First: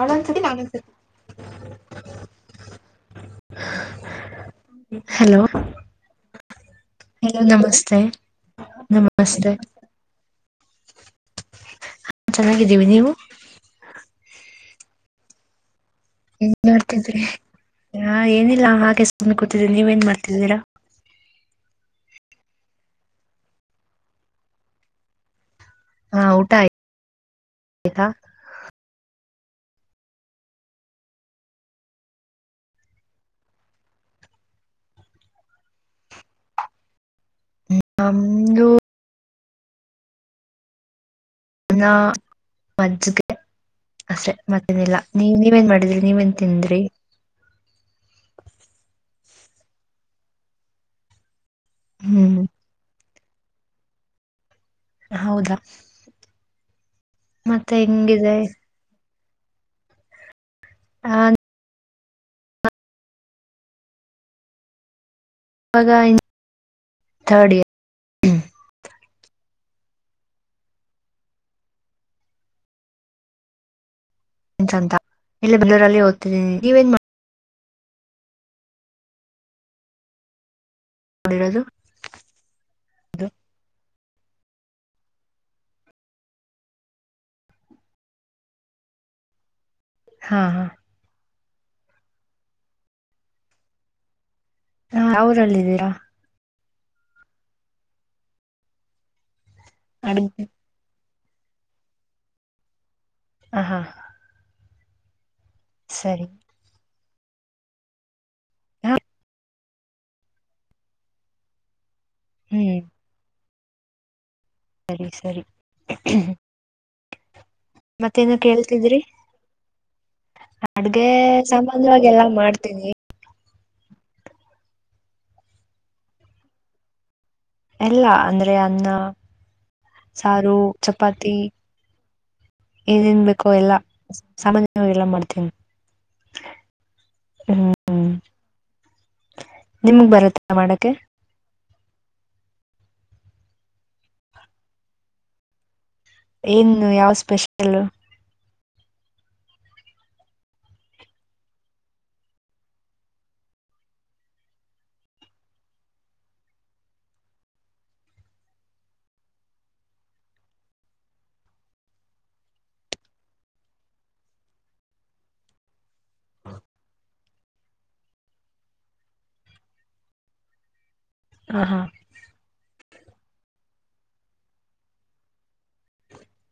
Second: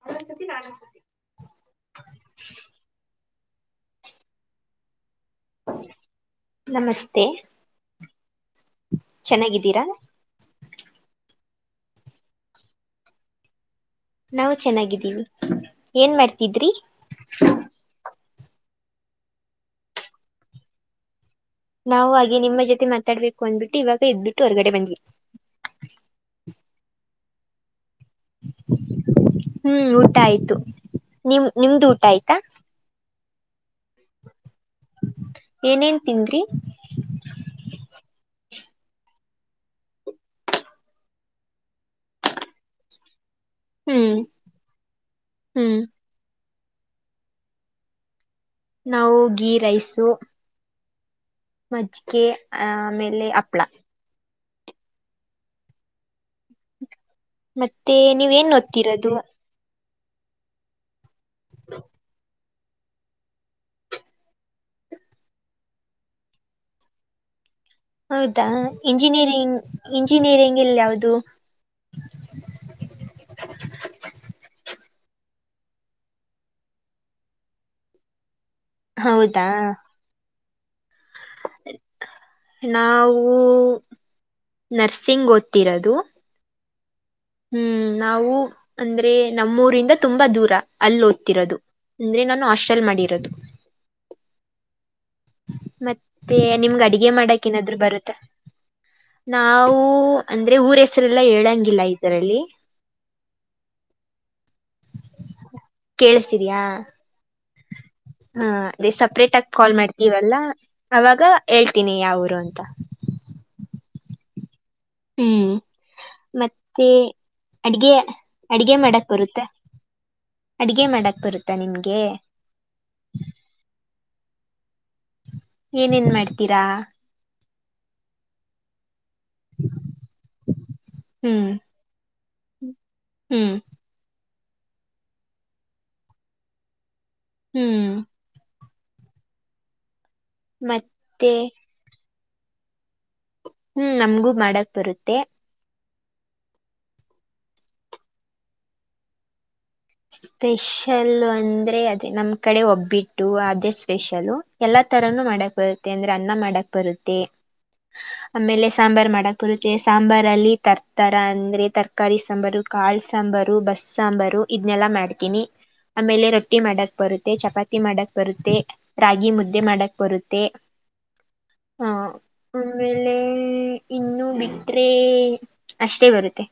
ಅವಳೊಂದು ಸತಿ ನಾನೊಂದು ಸತಿ [unintelligible] ಹಲೋ ನಮಸ್ತೆ [unintelligible] ನಮಸ್ತೆ ನಮಸ್ತೆ ಚೆನ್ನಾಗಿದ್ದೀರಾ ಹ [unintelligible] ಚೆನ್ನಾಗಿದ್ದೀವಿ ನೀವು ನಾವು ಚೆನ್ನಾಗಿದ್ದೀವಿ ಏನ್ ಮಾಡ್ತಿದ್ರಿ? ಹಾ ಏನಿಲ್ಲ ಹಾಗೆ ಸುಮ್ಮನೆ ಕೊಡ್ತಿದ್ದೀವಿ ನೀವ ಏನ್ ಮಾಡ್ತಿದ್ದೀರಾ? ನಾವು ಹಾಗೆ ನಿಮ್ಮ ಜೊತೆ ಮಾತಾಡ್ಬೇಕು ಅಂದ್ಬಿಟ್ಟು ಇವಾಗ ಎದ್ಬಿಟ್ಟು ಹೊರಗಡೆ ಬಂದ್ವಿ ಹಾ ಊಟ ಆಯ್ತ ಹ್ಮ್ ಊಟ ಆಯ್ತು ನಿಮ -ನಿಮ್ದು ಊಟ ಆಯ್ತಾ ಏನೇನ್ ತಿಂದ್ರಿ? ಹ್ಮ [unintelligible] ನಮ್ದು ಅನ್ನ ಮಜ್ಜಗೆ ಹ್ಮ್ ಅಷ್ಟೆ ಮತ್ತೇನಿಲ್ಲ ನೀವ್ -ನೀವೇನ್ ಹ್ಮ್ ಮಾಡಿದ್ರಿ ನೀವೇನ್? ತಿಂದ್ರಿ ನಾವೂ ಗಿ ರೈಸು. ಮಜ್ಜಿಗೆೆ ಹ್ಮ್ ಆ ಆಮೇಲೆ ಹಪ್ಳ. ಹೌದಾ ಮತ್ತೆ ನೀವೇನ್ ಓದ್ತಿರೋದು? ಹಾ [inaudible] ಇವಾಗ ಇದ್ ಥರ್ಡ್ ಇಯರ್ ಹೌದಾ ಇಂಜಿನಿಯರಿಂಗ್ ಇಂಜಿನಿಯರಿಂಗ್ ಇಲ್ಲ ಯಾವದು ಅಂತ್ ಇಲ್ಲೇ ಬೆಂಗಳೂರಲಿ ಓದ್ತಿದಿನಿ ನೀವೇನ್ ಮಾ ಹೌದಾ ಇರೋದು ನಾವು ನರ್ಸಿಂಗ್ ಓದ್ತಿರದು ಹ್ಮ್ ನಾವು ಅಂದ್ರೆ ನಮ್ಮೂರಿಂದ ತುಂಬಾ ಹಾ ದೂರ್ ಅಲ್ಲ ಓದ್ತಿರೋದು ಅಂದ್ರೆ ನಾನು ಹಾಸ್ಟೆಲ್ ಮಾಡಿರದು ಯಾವ್ ಊರಲ್ಲಿದ್ದೀರಾ. ಮತ್ತೆ ನಿಮ್ಗ ಅಡಗೆ ಮಾಡಕ್ ಏನಾದ್ರು ಬರುತ್ತ್ ನಾವು ಅಡ್ ಅಂದ್ರೆ ಊರ ಹೆಸ ಹೆಸರೆಲ್ಲ ಹೇಳಂಗಿಲ್ಲ ಇದರಲ್ಲಿ. ಹ್ ಹಾ ಸರಿ ಕೇಳಸ್ತಿದಿಯಾ. ಹಾ ಅದೇ ಸಪ್ರೇಟ್ ಆಗ ಕಾಲ್ ಮಾಡ್ತೀವಲ್ಲ ಅವಾಗ ಹೇಳ್ತೀನಿ ಯಾವೂರು ಅಂತ. ಹ್ಮ್ ಸರಿ ಸರಿ ಹ್ಮ್ ಮತ್ತೆ ಅಡ್ಗೆ ಮತ್ತೇನೋ ಅಡ್ಗೆ ಕೇಳ್ತಿದ್ರಿ. ಮಾಡಕ್ ಬರುತ್ತೆ ಅಡ್ಗೆ ಮಾಡಕ್ ಬರುತ್ತಾ ನಿಮ್ಗೆ ಸಮಾನ್ಯವಾಗೆಲ್ಲಾ ಮಾಡ್ತೀವಿ. ಏನೇನ್ ಮಾಡ್ತೀರಾ. ಎಲ್ಲಾ ಅಂದ್ರೆ ಅನ್ನ ಸಾರು ಚಪಾತಿ. ಹ್ಮ್ ಏನೇನ್ ಬೇಕೋ ಹ್ಮ್ ಎಲ್ಲಾ ಸಾಮಾನ್ಯ. ಎಲ್ಲಾ ಮಾಡ್ತೀನಿ. ಹ್ಮ್ ನಿಮ್ಗ್ ಬರುತ್ತ್ ಮತ್ತೆ ಹ್ಮ್ ನಮಗೂ ಮಾಡಕ್ ಬರುತ್ತೆ ಏನು ಯಾವ ಸ್ಪೆಷಲ್ ಸ್ಪೆಷಲ್ ಅಂದ್ರೆ ಅದೇ ನಮ್ಮ್ ಕಡೆ ಒಬ್ಬಿಟ್ಟು ಅದೇ ಸ್ಪೆಷಲ್ಲು ಎಲ್ಲಾ ತರನು ಮಾಡಕ್ ಬರುತ್ತೆ ಅಂದ್ರೆ ಅನ್ನ ಮಾಡಕ್ ಬರುತ್ತೆ ಆಮೇಲೆ ಸಾಂಬರ್ ಮಾಡಕ್ ಬರುತ್ತೆ ಸಾಂಬರ್ ಅಲ್ಲಿ ತರ್ತರ ಅಂದ್ರೆ ತರಕಾರಿ ಸಾಂಬರು ಕಾಳ್ ಸಾಂಬರು ಬಸ್ ಸಾಂಬರು ಇದ್ನೆಲ್ಲಾ ಮಾಡ್ತೀನಿ ಆಮೇಲೆ ರೊಟ್ಟಿ ಮಾಡಕ್ ಬರುತ್ತೆ ಚಪಾತಿ ಮಾಡಕ್ ಬರುತ್ತೆ ರಾಗಿ ಮುದ್ದೆ ಮಾಡಕ್ ಬರುತ್ತೆ ಹಾ ಹಾ ಹ ಆಮೇಲೆ ಇನ್ನು ಬಿಟ್ರೆ ಅಷ್ಟೇ ಬರುತ್ತೆ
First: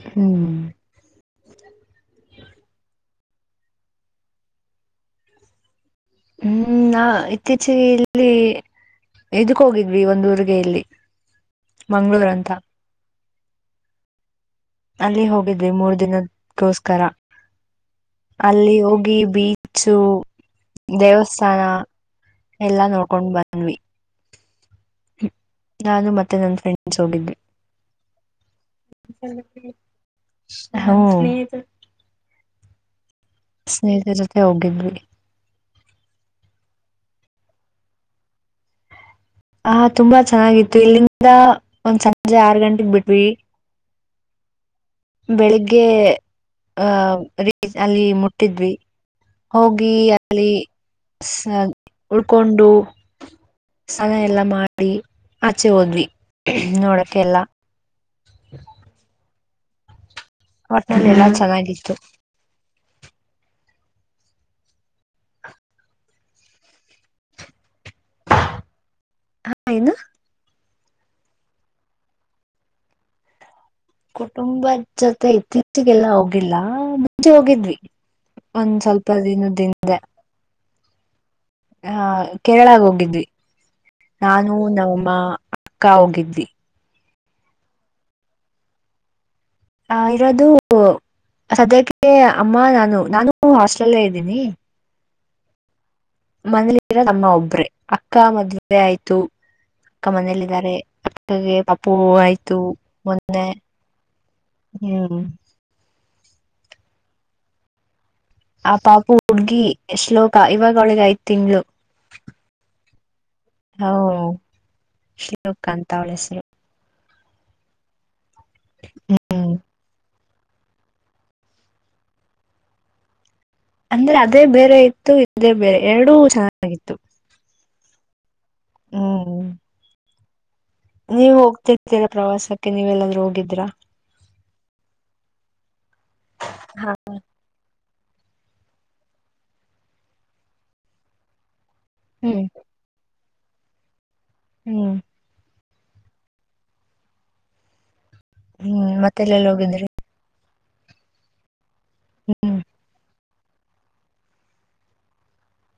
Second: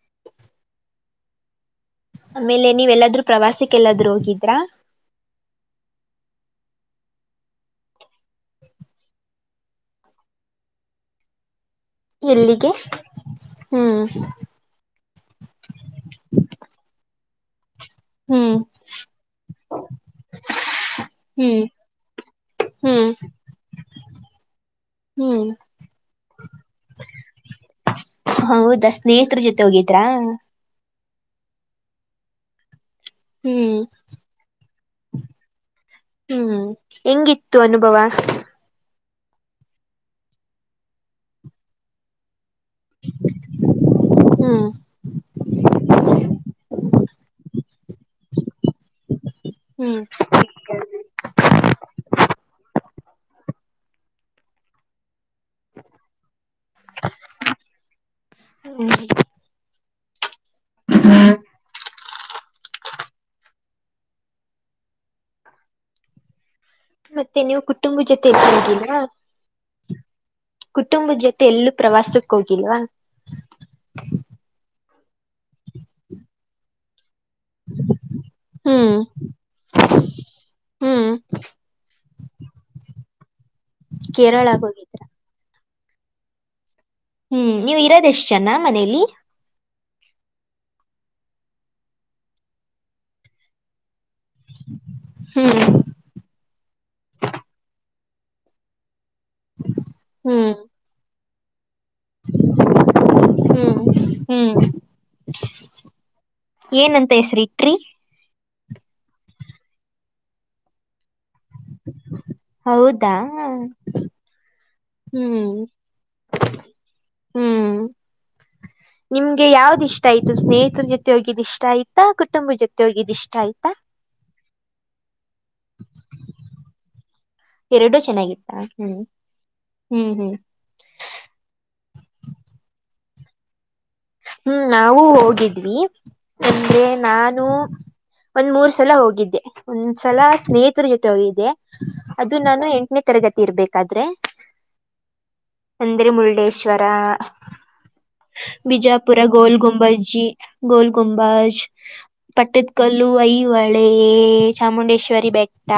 ಹ್ಮ್ ಆಮೇಲೆ ನೀವೆಲ್ಲಾದ್ರೂ ಪ್ರವಾಸಕ್ಕ ಎಲ್ಲಾದರು ಹೋಗಿದ್ರಾ ಹ್ಮ್ ನಾ ಇತ್ತೀಚೆಗೆ ಇಲ್ಲಿ ಇದಕ್ ಹೋಗಿದ್ವಿ ಒಂದ್ ಊರಗೆಯಿಲ್ಲಿ ಎಲ್ಲಿಗೆ ಹ್ಮ್ ಅಲ್ಲಿ ಹೋಗಿದ್ವಿ ಮೂರ್ ದಿನದಗೋಸ್ಕರ [inaudible] ಅಲ್ಲಿ ಹೋಗಿ ಬೀಚು ಹ್ಮ್ ದೇವಸ್ಥಾನ್ ಎಲ್ಲಾ ಹ್ಮ್ ನೋಡ್ಕೊಂಡ್ ಬಂದ್ವಿ ಹ್ಮ್ ನಾನು ಮತ್ತೆ ನನ್ ಫ್ರೆಂಡ್ಸ್ ಹೋಗಿದ್ವಿ ಹೌದಾ ಸ್ನೇಹಿತರ ಜೊತೆ ಹೋಗಿದ್ರಾ ಹ್ಮ್ ಹ [unintelligible] [unintelligible] ಹ್ಮ್ ಸ್ನೇಹಿತರ ಜೊತೆ ಹೋಗಿದ್ವಿ ಹ್ಮ್ ಹೆಂಗಿತ್ತು ಅನುಭವ ಆ ತುಂಬಾ ಚೆನ್ನಾಗಿತ್ತು ಇಲ್ಲಿಂದ ಒಂದ್ ಸಂಜೆ ಆರ್ ಗಂಟೆಗ್ ಬಿಟ್ವಿ ಹ್ಮ ಬೆಳಿಗ್ಗೆ ಆ [unintelligible] ಅಲ್ಲಿ ಮುಟ್ಟಿದ್ವಿ ಹೋಗಿ ಹ್ಮ್ ಅಲ್ಲಿ ಉಳ್ಕೊಂಡು ಸ್ನಾನ ಎಲ್ಲ ಮಾಡಿ ಆಚೆ ಹೋದ್ವಿ ನೋಡೋಕ್ಕೆಲ್ಲ ಹ್ಮ ಹೊಟ್ನಲ್ಲಿ ಎಲ್ಲಾ ಚೆನ್ನಾಗಿತ್ತು ಮತ್ತೆ ನೀವು ಕುಟುಂಬ ಜೊತೆ ಎಲ್ಲೂ ಹೋಗಿಲ್ವಾ? ಏನು ಕುಟುಂಬದ ಜೊತೆ ಎಲ್ಲೂ ಪ್ರವಾಸಕ್ಕ ಹೋಗಿಲ್ವಾ? ಕುಟುಂಬ ಜೊತೆ ಇತ್ತೀಚಿಗೆಲ್ಲ ಹೋಗಿಲ್ಲ ಮುಂಚೆ ಹೋಗಿದ್ವಿ ಒಂದ್ ಹ್ಮ್ ಸ್ವಲ್ಪ ದಿನದ ಇಂದೆ ಹ್ಮ್ ಹ ಕೇರಳಾಗ ಹೋಗಿದ್ವಿ ನಾನು ಕೇರಳಾಗ ಹೋಗಿದ್ರ ನಮ್ಮಮ್ಮ ಅಕ್ಕ ಹೋಗಿದ್ವಿ ಹ್ಮ್ ನೀವ್ ಇರೋದ ಎಷ್ಟ್ ಜನ ಮನೇಲಿ ಆ ಇರೋದು ಸದ್ಯಕ್ಕೆ ಅಮ್ಮ ನಾನು ನಾನು ಹಾಸ್ಟೆಲ್ಲ್ಲೆ ಇದ್ದೀನಿ ಹ್ಮ್ ಮನೇಲಿರೋದು ಅಮ್ಮ ಒಬ್ರೆ ಅಕ್ಕ ಮದುವೆ ಆಯ್ತು ಅಕ್ಕ ಮನೇಲಿ ಹ್ಮ್ ಇದಾರೆ ಅಕ್ಕಗೆ ಪಾಪು ಆಯ್ತು ಮೊನ್ನೆ ಹ್ಮ್ ಹ್ಮ್ ಹ್ಮ್ ಏನಂತ ಹೆಸರಿ ಇಟ್ರಿ ಆ ಪಾಪು ಹುಡ್ಗಿ ಶ್ಲೋಕ ಇವಾಗ ಅವ್ಳ್ಗೆ ಐದು ತಿಂಗಳು [inaudible] ಹೌದಾ ಹ ಹ್ಮ್ ಶ್ಲೋಕ ಅಂತ ಅವಳ ಹೆಸರು ಹ್ಮ್ ನಿಮ್ಗೆ ಹ್ಮ್ ಯಾವ್ದಿಷ್ಟ ಇಷ್ಟ ಆಯ್ತು ಸ್ನೇಹಿತರ ಜೊತೆ ಹೋಗಿದ್ ಇಷ್ಟ ಆಯ್ತಾ ಕುಟುಂಬದ ಜೊತೆ ಹೋಗಿದ್ ಇಷ್ಟ ಆಯ್ತಾ? ಅಂದ್ರೆ ಅದೇ ಬೇರೆ ಇತ್ತು ಇದೇ ಬೇರೆ ಎರಡೂ ಚೆನ್ನಾಗಿತ್ತು ಎರಡುಚೆನ್ನಾಗಿತ್ತ ಹ್ಮ್ ಹ್ಮ್ ಹ್ಮ್ ನೀವ ಹೋಗ್ತಿರ್ತೀರಾ ಪ್ರವಾಸಕ್ಕೆ ನೀವಲ್ಲಾದ್ರೂ ಹೋಗಿದ್ರ? ಹ್ಮ್ ನಾವು ಹೋಗಿದ್ವಿ ಅಂದ್ರೆ ನಾನು ಒಂದ್ ಮೂರ್ ಸಲ ಹೋಗಿದ್ದೆ ಒಂದ್ ಸಲ ಸ್ನೇಹಿತರ ಜೊತೆ ಹೋಗಿದ್ದೆ ಅದು ಹ್ಮ್ ನಾನು ಎಂಟನೇ ತರಗತಿ ಇರ್ಬೇಕಾದ್ರೆ ಹ್ಮ್ ಅಂದ್ರೆ ಮುರುಡೇಶ್ವರ ಹ್ಮ್ ಬಿಜಾಪುರ ಮತ್ತೆಲ್ಲೆಲ್ಲಿ ಹೋಗಿದ್ರಿ ಗೋಲ್ಗುಂಬಸ್ [unintelligible] ಗೋಲ್ ಗುಂಬಾಜ್ ಹ್ಮ್ ಪಟ್ಟದ ಕಲ್ಲು ಐಹೊಳೆ ಹೊಳೆ ಚಾಮುಂಡೇಶ್ವರಿ ಬೆಟ್ಟ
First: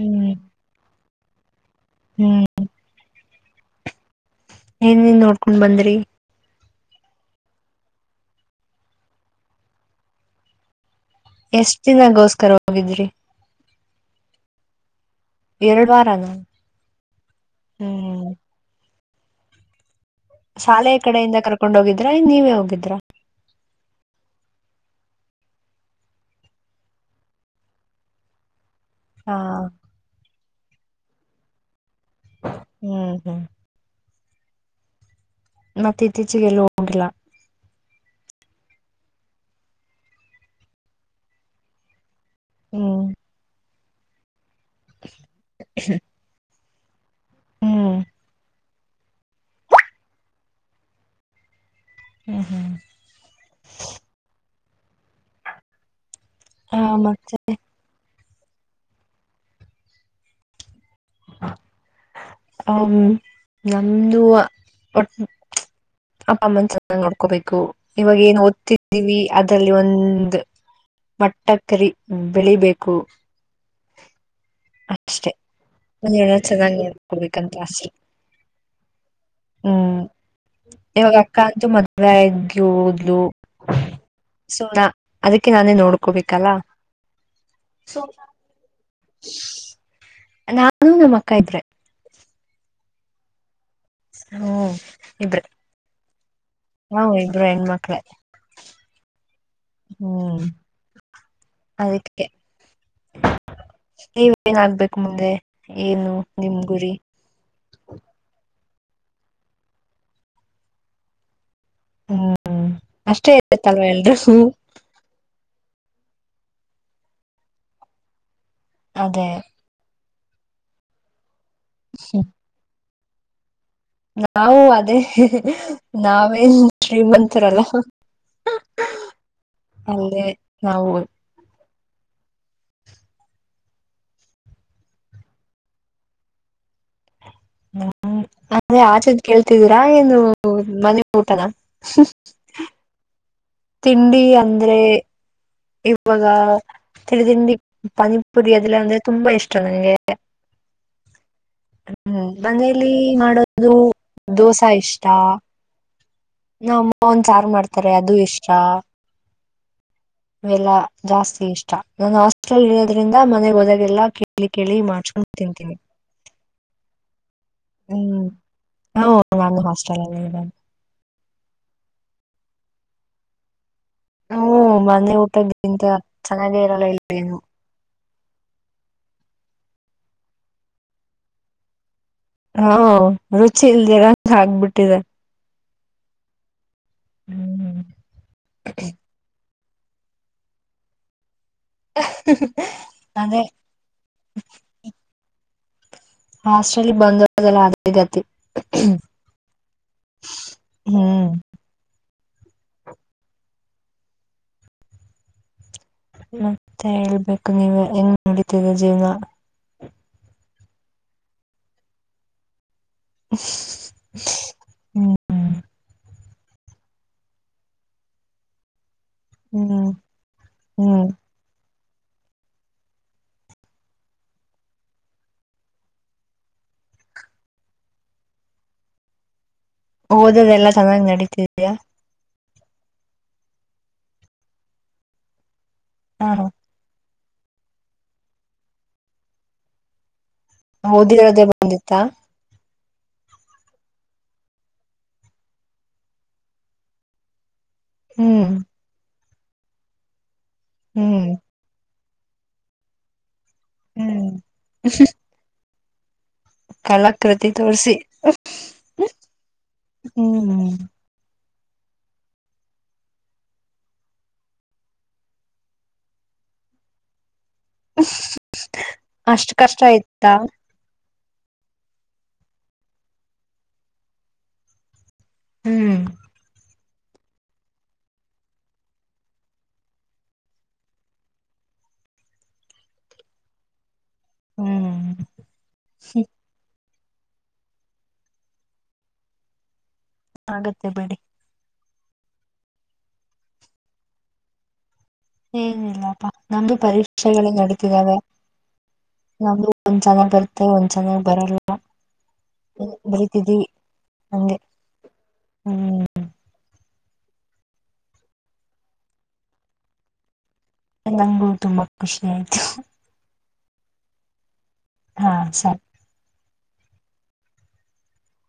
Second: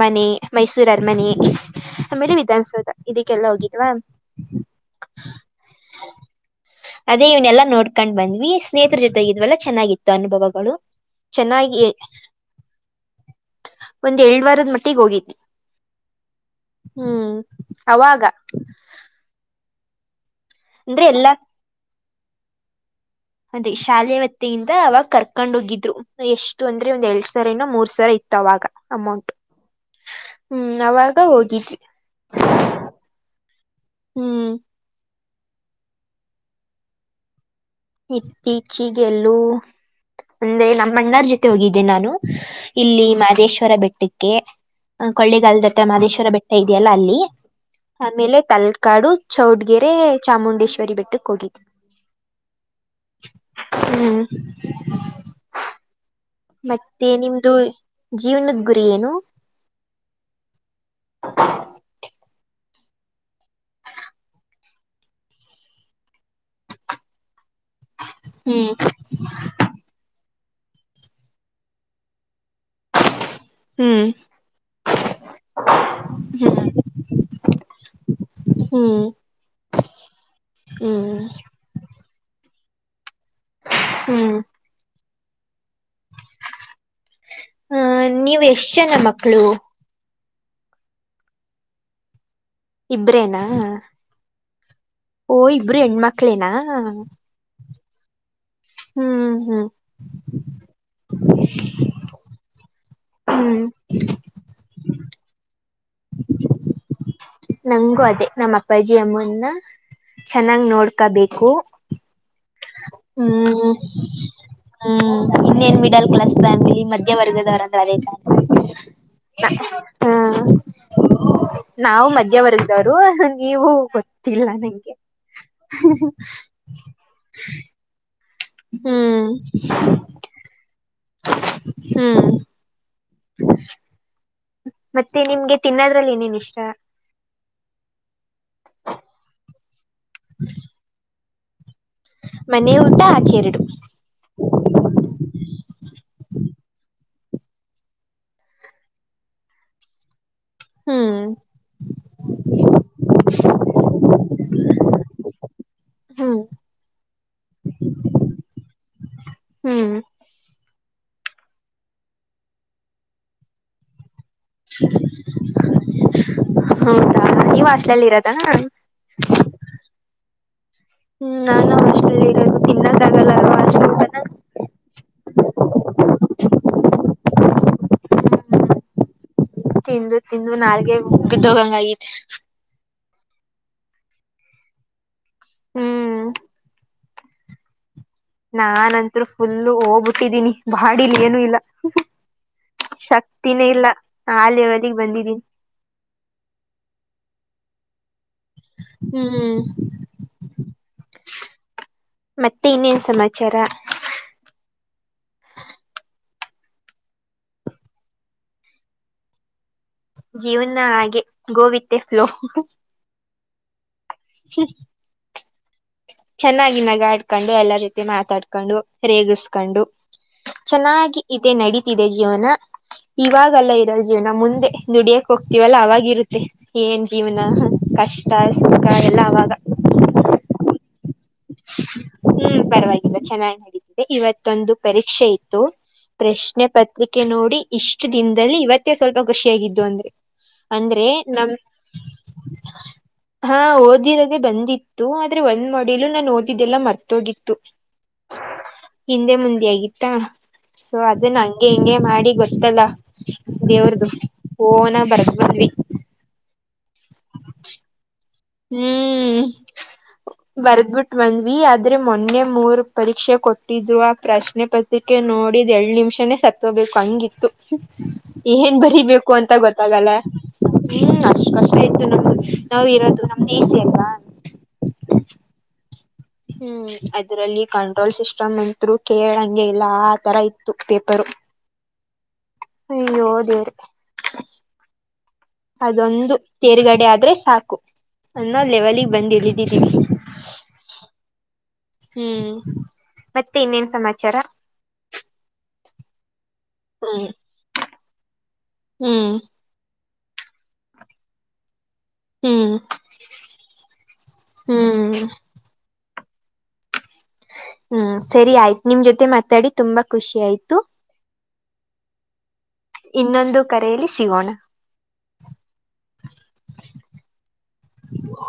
ಹ್ಮ್ ಮೈಸೂರ್ ಅರ್ಮನೆ ಆಮೇಲೆ ಹ್ಮ್ ವಿಧಾನಸೌಧ ಇದಕ್ಕೆಲ್ಲ ಹೋಗಿದ್ವಾ ಏನೆನ್ ನೋಡ್ಕೊಂಡ್ ಬಂದ್ರರಿ ಅದೇ ಇವ್ನೆಲ್ಲಾ ನೋಡ್ಕೊಂಡ್ ಬಂದ್ವಿ ಸ್ನೇಹಿತರ ಜೊತೆೋಗಿದ್ವಲ್ಲ ಚೆನ್ನಾಗಿತ್ತು ಅನುಭವಗಳು ಎಷ್ಟ ಚೆನ್ನಾಗಿ ದಿನಗೋಸ್ಕರ ಹೋಗಿದ್ರಿ? ಒಂದ್ ಎರ್ಡ್ ವಾರದ ಮಟ್ಟಿಗೆ ಹೋಗಿದ್ವಿ ಎರಡ್ ವಾರನ ಹ್ಮ್ ಅವಾಗ ಹ್ಮ್ ಶಾಲೆಯ ಅಂದ್ರೆ ಎಲ್ಲಾ ಕಡೆಯಿಂದ ಕರ್ಕೊಂಡ್ ಹೋಗಿದ್ರಾ ನೀವೇ ಹೋಗಿದ್ರಾ? ಅದೇ ಶಾಲೆ ವತ್ತಿಯಿಂದ ಅವಾಗ ಕರ್ಕೊಂಡ್ ಹೋಗಿದ್ರು ಎಷ್ಟು ಅಂದ್ರೆ ಒಂದ ಎರಡ್ ಸಾವರ ಏನೂ ಮೂರ್ ಸಾವಿರ ಇತ್ತು ಅವಾಗ ಅಮೌಂಟ್. ಹಾ ಹ್ಮ್ ಅವಾಗ ಹೋಗಿದ್ವಿ. ಹ್ಮ್ ಹ್ಮ್ ಹ್ಮ್ ಮತ್ತೆ ಇತ್ತೀಚಿಗೆ ಎಲ್ಲೂ ಹೋಗಿಲ್ಲ. ಇತ್ತೀಚಿಗೆ ಎಲ್ಲೂ ಒಂದೆ ನಮ್ಮಣ್ಣಾರ್ ಜೊತೆ ಹೋಗಿದ್ದೆ ನಾನು. ಹ್ಮ್ ಇಲ್ಲಿ ಮಹದೇಶ್ವರ ಬೆಟ್ಟಕ್ಕೆ ಕೊಳ್ಳೆಗಾಲದ ಹತ್ರ ಮಾದೇಶ್ವರ ಬೆಟ್ ಇದೆಯಲ್ಲ ಅಲ್ಲಿ. ಹ್ಮ್ ಆಮೇಲೆ ತಲ್ಕಾಡು ಚೌಡ್ಗೆರೆ ಚಾಮುಂಡೇಶ್ವರಿ ಬೆಟ್ಟಕ್ ಹೋಗಿದ್ವಿ. ಹ್ಮ್ ಹ್ಮ್ ಹ್ಮ್ ಮತ್ತೆ ನಿಮ್ದು ಜೀವನದ ಗುರಿ ಏನು. ಹ ಹ ನಮ್ದು ಒಟ್ ಅಪ್ಪ ಅಮ್ಮನ್ ಚೆನ್ನಾಗ್ ನೋಡ್ಕೋಬೇಕು ಇವಾಗ ಏನ್ ಹ್ಮ್ ಓದ್ತಿದ್ದೀವಿ. ಅದರಲ್ಲಿ ಒಂದು ಮಟ್ಟ ಕರಿ ಬೆಳಿಬೇಕು. ಹ್ಮ್ ಅಷ್ಟೇ ಮನ್ನೆಲ್ಲ ಚೆನ್ನಾಗಿ ನೋಡ್ಕೊಬೇಕು ಅಂತ ಆಸೆ. ಹ್ಮ್ ಹ್ಮ್ ಇವಾಗ ಹ್ಮ್ ಅಕ್ಕಂತೂ ಮದುವೆ ಆಗಿ ಹೋದ್ಲು. ಹ್ಮ್ ಸೊ ನಾ ಅದಕ್ಕೆ ನಾನೇ ನೋಡ ಹ ನೀವ್ ಎಷ್ಟ್ ಜನ ಮಕ್ಕಳು. ನಾನು ನಮ್ ಅಕ್ಕ ಇಬ್ರೆ. ಇಬ್ರೇನಾ. ಹು ಓ ಇಬ್ರು ಹೆಣ್ಮಕ್ಳೇನಾ. ಹಾ ಇಬ್ರು ಹೆಣ್ಮಕ್ಳೆ. ಹ್ಮ್ ಹ್ಮ್ ಹ್ಮ್ ಅದಕ್ಕೆ. ಹ್ಮ್ ನೀವ ಏನ ಆಗ್ಬೇಕು ಮುಂದೆ ಏನು ನಿಮ್ ಗುರಿ. ನಂಗು ಅದೇ ನಮ್ ಅಪ್ಪಾಜಿ ಅಮ್ಮನ್ನ ಚೆನ್ನಾಗ್ ನೋಡ್ಕಬೇಕು. ಹ್ಮ ಅಷ್ಟೇ ಇತ್ತಲ್ವ ಎಲ್ರೂಗು. ಹ್ಮ್ ಇನ್ನೇನ್ ಮಿಡಲ್ ಕ್ಲಾಸ್ ಫ್ಯಾಮಿಲಿ ಮಧ್ಯವರ್ಗದವರಂದ ಅದ ತಾನೆ. ಅದೇ ಹಾ ನಾವು ಮದ್ಯ ರು ನೀವು ಗೊ ನಾವು ಅದೇ ನಾವೇನ್ ಶ್ರೀಮಂತರಲ್ಲ. ಹ್ಮ್ ಅಲ್ಲೇ ನಾವು. ಹ್ಮ್ ಹ ಮತ್ತೆ ನಿಮ್ಗೆ ತಿನ್ನೋದ್ರಲ್ಲಿ ಏನೇನ್ ಇಷ್ಟ. ಹ್ಮ ಅಂದ್ರೆ ಆಚೆದ್ ಕೇಳ್ತಿದೀರಾ ಏನು ಮನೆ ಊಟನ. ಮನೆಯ ಊಟ ಆಚೇರಡು. ತಿಂಡಿ ಅಂದ್ರೆ. ಇವಾಗ ತಿಳ ತಿಂಡಿ ಪಾನಿಪುರಿ ಅದೆಲ್ಲ ಅಂದ್ರೆ ತುಂಬಾ ಇಷ್ಟ ನಂಗೆ. ಹ್ಮ್ ಹ್ಮ್ ಮನೇಲಿ ಮಾಡೋದು ದೋಸಾ ಇಷ್ಟ ಹ್ಮ್ ನಮ್ಮಮ್ಮ ಒಂದ ಸಾರು ಮಾಡ್ತಾರೆ ಅದು ಇಷ್ಟ ಹ್ಮ್ ವೆಲ್ಲಾ ಜಾಸ್ತಿ ಇಷ್ಟ ನಾನ ಹಾಸ್ಟೆಲ್ ಇರೋದ್ರಿಂದ ಮನೆಗ್ ಹೋದಾಗೆಲ್ಲಾ ಕೇಳಿ ಕೇಳಿ ಮಾಡ್ಚ್ಕೊಂಡು ತಿಂತೀನಿ ಹೌದಾ ನೀವು ಹಾಸ್ಟೆಲಲ್ಲಿ ಇರೋದಾ? ಹೌ ನಾನು ಹಾಸ್ಟೆಲ್ ಅಲ್ಲಿ ಇರೋದು ಹ್ಮ್ ನಾನು ಹಾಸ್ಟೇಲ್ಲ್ಲಿ ಇರೋದು ತಿನ್ನಕಾಗಲ್ಲ ಹ ಮನೆ ಊಟ ಗಿಂತ ಚೆನ್ನಾಗೇ ಇರಲ್ಲ ಇಲ್ಲನು ತಿಂದು ತಿಂದು ನಾಗೆ ಬಿದ್ದೋಗಂಗ ಆಗತೆ ಹಾ ರುಚಿ ಇಲ್ದಿರ ಹಗ್ಬಿಟ್ಟಿದೆ ಹ್ಮ್ ಹ್ಮ್ ನಾನಂಟ್ರು ಫುಲ್ಲ ಹೋಗ್ಬಟ್ಟಿದ್ದೀನಿ ಬಾಡಿಲಿ ಏನು ಇಲ್ಲ ಅದೇ ಶಕ್ತಿನೇ ಇಲ್ಲ ಆ ಲೆವೆಲ್ಗೆ ಬಂದಿದೀನಿ ಹಾಸ್ಟೆಲ್ ಬಂದವ್ರಿಗೆಲ್ಲ ಅದಗತಿ ಹ್ಮ್ ಹ್ಮ್ ಮತ್ತೆ ಇನ್ನೇನ್ ಸಮಾಚಾರ ಮತ್ತೆ ಹೇಳ್ಬೇಕು ನೀವ ಹೆಂಗ್ ನಡತದೆ ಜೀವನ? ಜೀವನ ಹಾಗೆ ಗೋವಿತ್ತೆ ಫ್ಲೋ ಹ [unintelligible] ಚೆನ್ನಾಗಿ ನಗ ಆಡ್ಕೊಂಡು ಎಲ್ಲಾ ರೀತಿ ಮಾತಾಡ್ಕೊಂಡು ರೇಗಿಸಕೊಂಡು ಹ್ಮ್ ಹ್ಮ್ ಚೆನ್ನಾಗಿ ಇದೆ ನಡೀತಿದೆ ಜೀವನ ಇವಾಗಲ್ಲ ಇರೋ ಜೀವನ ಮುಂದೆ ದುಡಿಯಕ್ ಹೋಗ್ತೀವಲ್ಲ ಅವಾಗಿರುತ್ತೆ ಏನ್ ಜೀವನ ಕಷ್ಟ ಸುಖ ಎಲ್ಲ ಅವಾಗ ಓದದೆ ಎಲ್ಲಾ ಚೆನ್ನ್ ನಡಿತೆ ಹ್ಮ್ ಪರವಾಗಿಲ್ಲ ಚೆನ್ನಾಗಿ ನೆಡಿತಿದೆ ಇವತ್ತೊಂದು ಪರೀಕ್ಷೆ ಇತ್ತು ಹ ಹ ಪ್ರಶ್ನೆ ಪತ್ರಿಕೆ ನೋಡಿ ಇಷ್ಟು ದಿನದಲ್ಲಿ ಇವತ್ತೇ ಸ್ವಲ್ಪ ಖುಷಿಯಾಗಿದ್ದು ಅಂದ್ರೆ ಅಂದ್ರೆ ಓದಿರೋದೇ ನಮ ಬಂದಿತ್ತಾ ಹಾ ಓದಿರದೆ ಬಂದಿತ್ತು ಆದ್ರೆ ಒಂದ್ ಮಾಡಲು ನಾನು ಹೋಗಿದ್ದೆಲ್ಲಾ ಮರ್ತೋಗಿತ್ತು ಹ್ಮ್ ಹಿಂದೆ ಮುಂದೆ ಆಗಿತ್ತ ಸೊ ಹ್ಮ್ ಅದನ್ನ ಹಂಗೆ ಹಿಂಗೆ ಮಾಡಿ ಗೊತ್ತಲ್ಲ ದೇವ್ರ್ದ ಹ್ಮ್ ಓನ ಆಗಿ ಬರ್ದ ಬಂದವಿ ಕಲಾಕೃತಿ ತೋರಿಸಿ ಹ್ಮ್ ಹ್ಮ್ ಬರ್ದ್ಬಿಟ್ಟು ಬಂದ್ವಿ ಆದ್ರೆ ಮೊನ್ನೆ ಮೂರು ಪರೀಕ್ಷೆ ಕೊಟ್ಟಿದ್ರು ಆ ಪ್ರಶ್ನೆ ಪತ್ರಿಕೆ ನೋಡಿದ ಎರಡ್ ನಿಮಿಷನೇ ಸತ್ತ [unintelligible] ಬೇಕು ಹಂಗಿತ್ತು ಏನ್ ಬರಿಬೇಕು ಅಂತ ಅಷ್ಟ್ ಕಷ್ಟ ಗೊತ್ತಾಗಲ್ಲ ಆಯ್ತಾ ಹ್ಮ್ ಅಷ್ಟ ಕಷ್ಟ ಆಯ್ತು ನಮ್ದು ನಾವು ಇರೋದು ನಮ್ದ ಈಸಿ ಅಲಾ ಹ್ಮ್ ಹ್ಮ್ ಅದ್ರಲ್ಲಿ ಕಂಟ್ರೋಲ್ ಸಿಸ್ಟಮ್ ಅತ್ರು ಕೇಳಂಗೆ ಇಲ್ಲ ಆತರ ಇತ್ತು ಪೇಪರ್ ಅಯ್ಯೋ ದೇವ್ರೇ ಹ್ಮ್ ಅದೊಂದು ತೇರ್ಗಡೆ ಆದ್ರೆ ಸಾಕು ಅನ್ನೋ ಲೆವೆಲಿಗೆ ಬಂದು ಇಳಿದಿದ್ದೀವಿ. ಆಗತ್ತೆ ಬೀಡಿ. ಹ್ಮ್ ಮತ್ತೆ ಇನ್ನೇನ್ ಸಮಾಚಾರ. ಏನಿಲ್ಲಪ್ಪ ನಮ್ದು ಹ್ಮ್ ಪರೀಕ್ಷೆಗಳು ನಡತಿದಾವೆ. ಹ್ಮ್ ನಮ್ದು ಒಂದ್ ಚೆನ್ನಾಗಿ ಬರುತ್ತೆ ಒಂದ್ ಚೆನ್ನಾಗ್ ಬರಲ್ಲ. ಹ್ಮ್ ಬರಿತಿದೀವಿ ಹಂಗೆ ಹ್ಮ್ ಹ್ಮ್. ಹ್ಮ್ ಸರಿ ಆಯ್ತು ನಿಮ್ ಜೊತೆ ಮಾತಾಡಿ ತುಂಬಾ ಖುಷಿ ಆಯ್ತು. ನಂಗು ತುಂಬಾ ಖುಷಿ ಆಯ್ತು. ಇನ್ನೊಂದು ಕರೆಯಲ್ಲಿ ಸಿಗೋಣ. ಹಾ ಸರಿ. [inaudible]